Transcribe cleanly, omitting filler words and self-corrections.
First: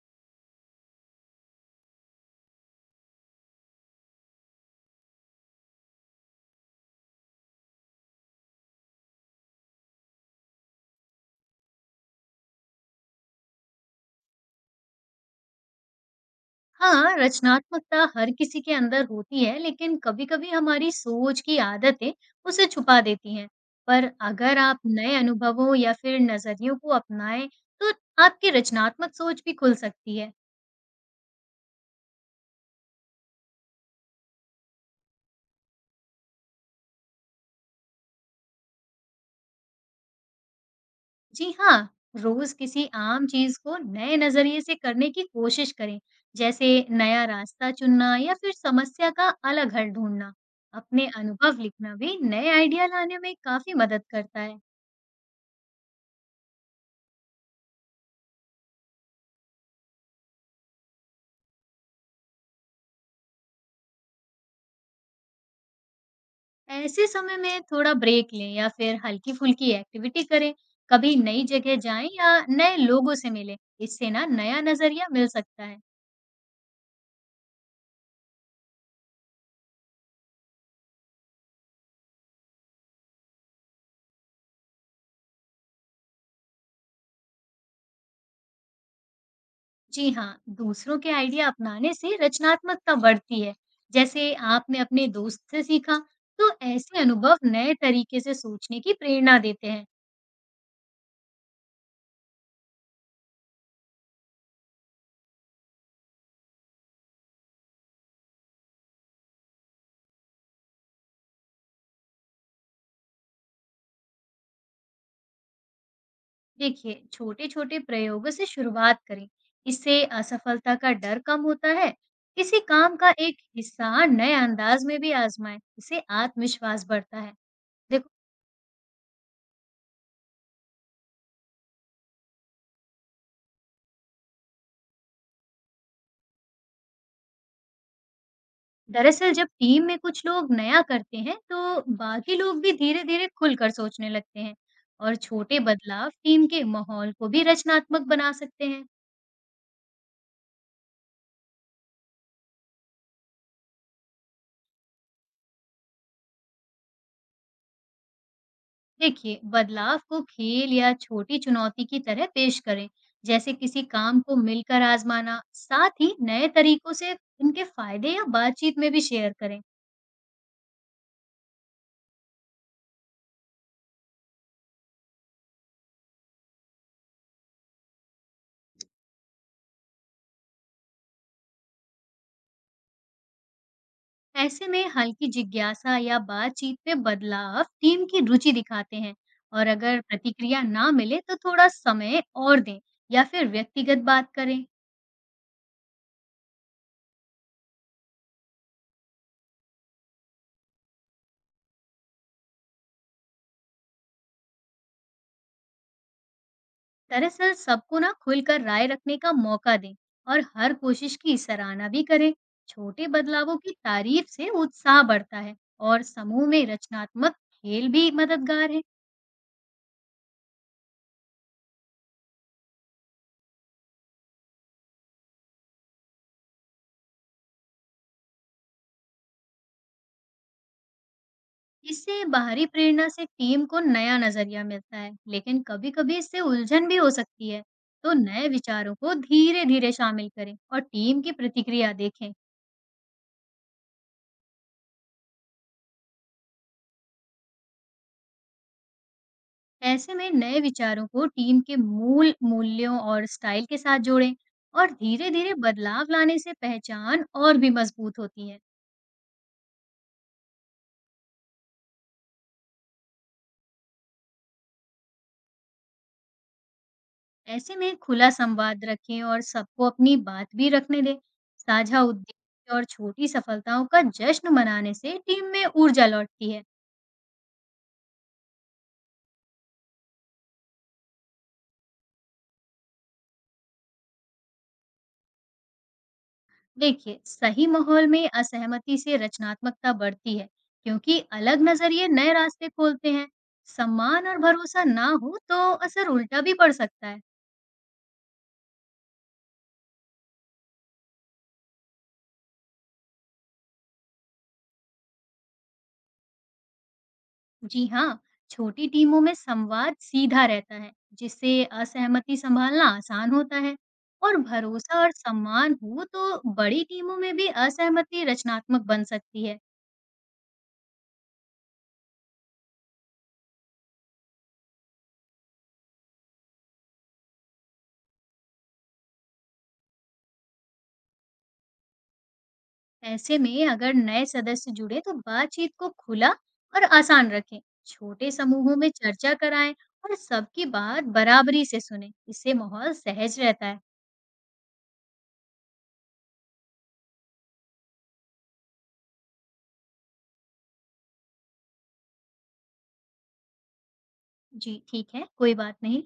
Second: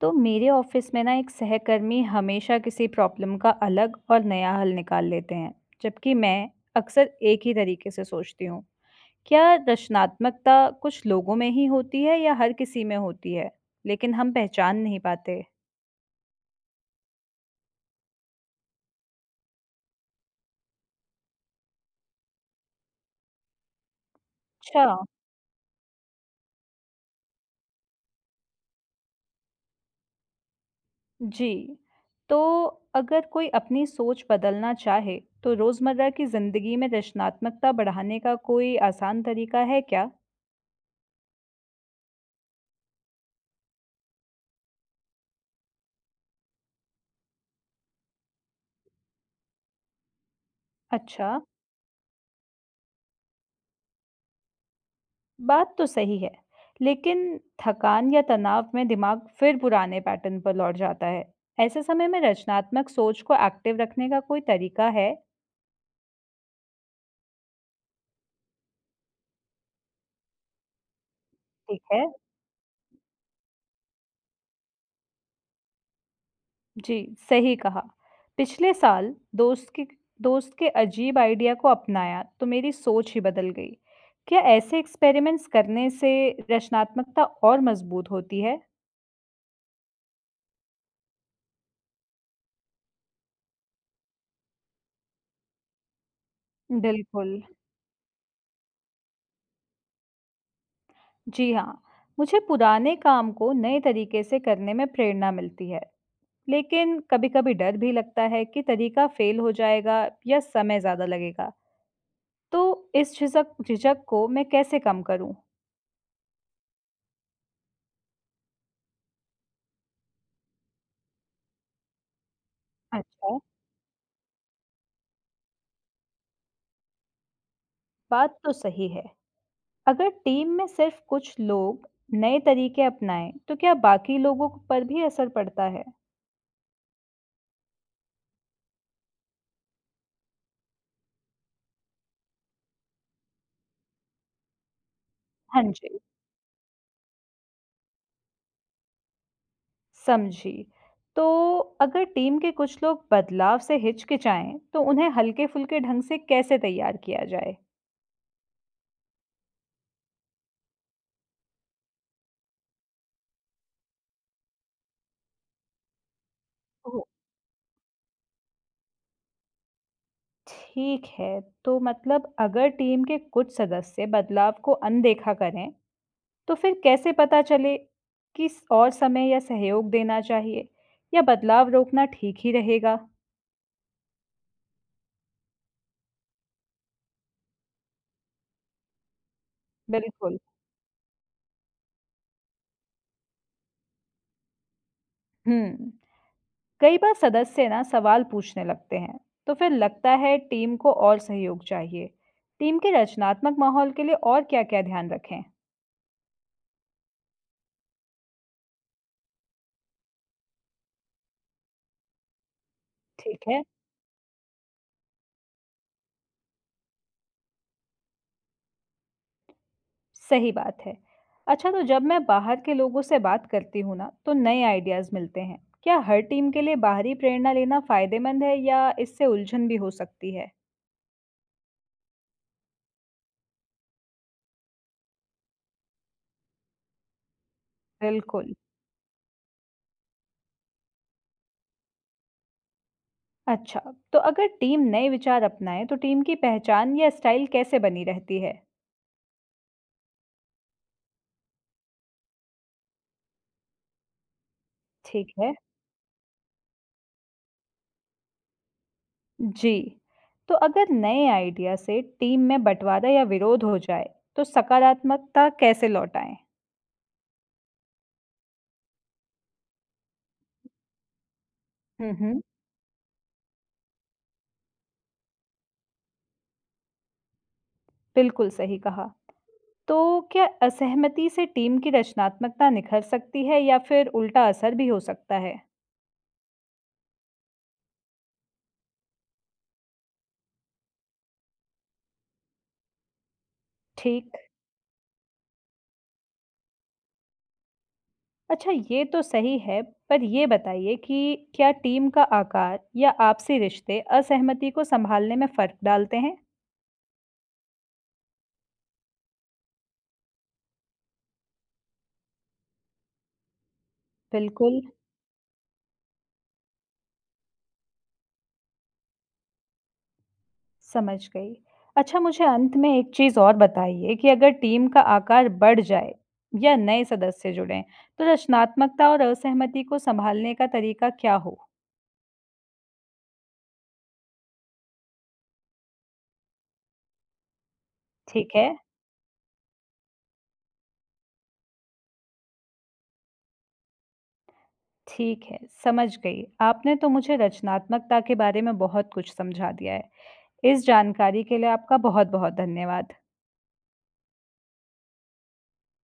तो मेरे ऑफिस में ना एक सहकर्मी हमेशा किसी प्रॉब्लम का अलग और नया हल निकाल लेते हैं, जबकि मैं अक्सर एक ही तरीके से सोचती हूँ। क्या रचनात्मकता कुछ लोगों में ही होती है या हर किसी में होती है? लेकिन हम पहचान नहीं पाते। हाँ, रचनात्मकता हर किसी के अंदर होती है, लेकिन कभी-कभी हमारी सोच की आदतें उसे छुपा देती हैं। पर अगर आप अच्छा, नए अनुभवों या फिर नज़रियों को अपनाएं, तो आपकी रचनात्मक सोच भी खुल सकती है। जी। तो अगर कोई अपनी सोच बदलना चाहे, तो रोजमर्रा की जिंदगी में रचनात्मकता बढ़ाने का कोई आसान तरीका है क्या? जी हाँ, रोज़ किसी आम चीज़ को नए नज़रिए से करने की कोशिश करें, जैसे नया रास्ता चुनना या फिर समस्या का अलग हल ढूँढना। अपने अच्छा। अनुभव लिखना भी नए आइडिया लाने में काफ़ी मदद करता है। बात तो सही है, लेकिन थकान या तनाव में दिमाग फिर पुराने पैटर्न पर लौट जाता है। ऐसे समय में रचनात्मक सोच को एक्टिव रखने का कोई तरीका है? ऐसे समय में थोड़ा ब्रेक लें या फिर हल्की-फुल्की एक्टिविटी करें। कभी नई जगह ठीक है। जाएँ या नए लोगों से मिलें, इससे ना नया नज़रिया मिल सकता है। जी, सही कहा। पिछले साल दोस्त की दोस्त के अजीब आइडिया को अपनाया तो मेरी सोच ही बदल गई। क्या ऐसे एक्सपेरिमेंट्स करने से रचनात्मकता और मजबूत होती है? जी हाँ, दूसरों के आइडिया अपनाने से रचनात्मकता बढ़ती है। जैसे आपने अपने दोस्त से सीखा, तो ऐसे बिल्कुल। अनुभव नए तरीके से सोचने की प्रेरणा देते हैं। जी हाँ, मुझे पुराने काम को नए तरीके से करने में प्रेरणा मिलती है। लेकिन कभी-कभी डर भी लगता है कि तरीका फेल हो जाएगा या समय ज़्यादा लगेगा। तो इस झिझक झिझक को मैं कैसे कम करूँ? देखिए, छोटे छोटे प्रयोगों से शुरुआत करें। इससे असफलता का डर कम होता है। किसी काम का अच्छा, एक हिस्सा नए अंदाज में भी आजमाएं, इससे आत्मविश्वास बढ़ता है। देखो। बात तो सही है। अगर टीम में सिर्फ कुछ लोग नए तरीके अपनाएं, तो क्या बाकी पर भी असर पड़ता है? दरअसल जब टीम में कुछ लोग नया करते हैं, तो बाकी लोग भी धीरे धीरे खुलकर सोचने लगते हैं। और छोटे हाँ जी, बदलाव टीम के माहौल को भी रचनात्मक बना सकते हैं। समझी। तो अगर टीम के कुछ लोग बदलाव से हिचकिचाएं, तो उन्हें हल्के-फुल्के ढंग से कैसे तैयार किया जाए? देखिए, बदलाव को खेल या छोटी चुनौती की तरह पेश करें, जैसे किसी काम को मिलकर आजमाना। साथ ही नए तरीकों से उनके फायदे या बातचीत में भी शेयर करें। ठीक है, तो मतलब अगर टीम के कुछ सदस्य बदलाव को अनदेखा करें, तो फिर कैसे पता चले कि और समय या सहयोग देना चाहिए या बदलाव रोकना ठीक ही रहेगा? ऐसे में हल्की जिज्ञासा या बातचीत में बदलाव टीम की रुचि दिखाते हैं। और अगर बिल्कुल। प्रतिक्रिया ना मिले तो थोड़ा समय और दें, या फिर व्यक्तिगत बात करें। हम्म, कई बार सदस्य ना सवाल पूछने लगते हैं, तो फिर लगता है टीम को और सहयोग चाहिए। टीम के रचनात्मक माहौल के लिए और क्या-क्या ध्यान रखें? दरअसल सबको ना खुलकर राय रखने का मौका दें, और हर कोशिश की सराहना भी करें। छोटे ठीक बदलावों है। की तारीफ से उत्साह बढ़ता है। और समूह में रचनात्मक खेल भी मददगार है। सही बात है। अच्छा, तो जब मैं बाहर के लोगों से बात करती हूँ ना, तो नए आइडियाज़ मिलते हैं। क्या हर टीम के लिए बाहरी प्रेरणा लेना फ़ायदेमंद है या इससे उलझन भी हो सकती है? इससे बाहरी प्रेरणा से टीम को नया नजरिया मिलता है, लेकिन कभी कभी इससे उलझन भी हो सकती है। तो नए बिल्कुल। विचारों को धीरे धीरे शामिल करें और टीम की प्रतिक्रिया देखें। अच्छा, तो अगर टीम नए विचार अपनाए तो टीम की पहचान या स्टाइल कैसे बनी रहती है? ऐसे में नए विचारों को टीम के मूल मूल्यों और स्टाइल के साथ जोड़ें, और धीरे ठीक है। धीरे बदलाव लाने से पहचान और भी मजबूत होती है। जी। तो अगर नए आइडिया से टीम में बंटवारा या विरोध हो जाए, तो सकारात्मकता कैसे लौटाएं? ऐसे में खुला संवाद रखें और सबको अपनी बात भी रखने दें। साझा हम्म, उद्देश्य और छोटी सफलताओं का जश्न मनाने से टीम में ऊर्जा लौटती है। बिल्कुल सही कहा। तो क्या असहमति से टीम की रचनात्मकता निखर सकती है या फिर उल्टा असर भी हो सकता है? देखिए, सही माहौल में असहमति से रचनात्मकता बढ़ती है, क्योंकि अलग नजरिए नए रास्ते खोलते हैं। सम्मान और ठीक। भरोसा ना हो तो असर उल्टा भी पड़ सकता है। अच्छा, ये तो सही है, पर ये बताइए कि क्या टीम का आकार या आपसी रिश्ते असहमति को संभालने में फर्क डालते हैं? जी हाँ, छोटी टीमों में संवाद सीधा रहता है, जिससे असहमति संभालना आसान होता है। और बिल्कुल, भरोसा और सम्मान हो तो बड़ी टीमों में भी असहमति रचनात्मक बन सकती है। समझ गई। अच्छा, मुझे अंत में एक चीज़ और बताइए कि अगर टीम का आकार बढ़ जाए या नए सदस्य जुड़ें, तो रचनात्मकता और असहमति को संभालने का तरीका क्या हो? ऐसे में अगर नए सदस्य जुड़े तो बातचीत को खुला और आसान रखें। छोटे ठीक है। समूहों में चर्चा कराएं और सबकी बात बराबरी से सुनें। इससे माहौल सहज रहता है। ठीक है, समझ गई। आपने तो मुझे रचनात्मकता के बारे में बहुत कुछ समझा दिया है। इस जानकारी के लिए आपका बहुत-बहुत धन्यवाद। जी ठीक है, कोई बात नहीं।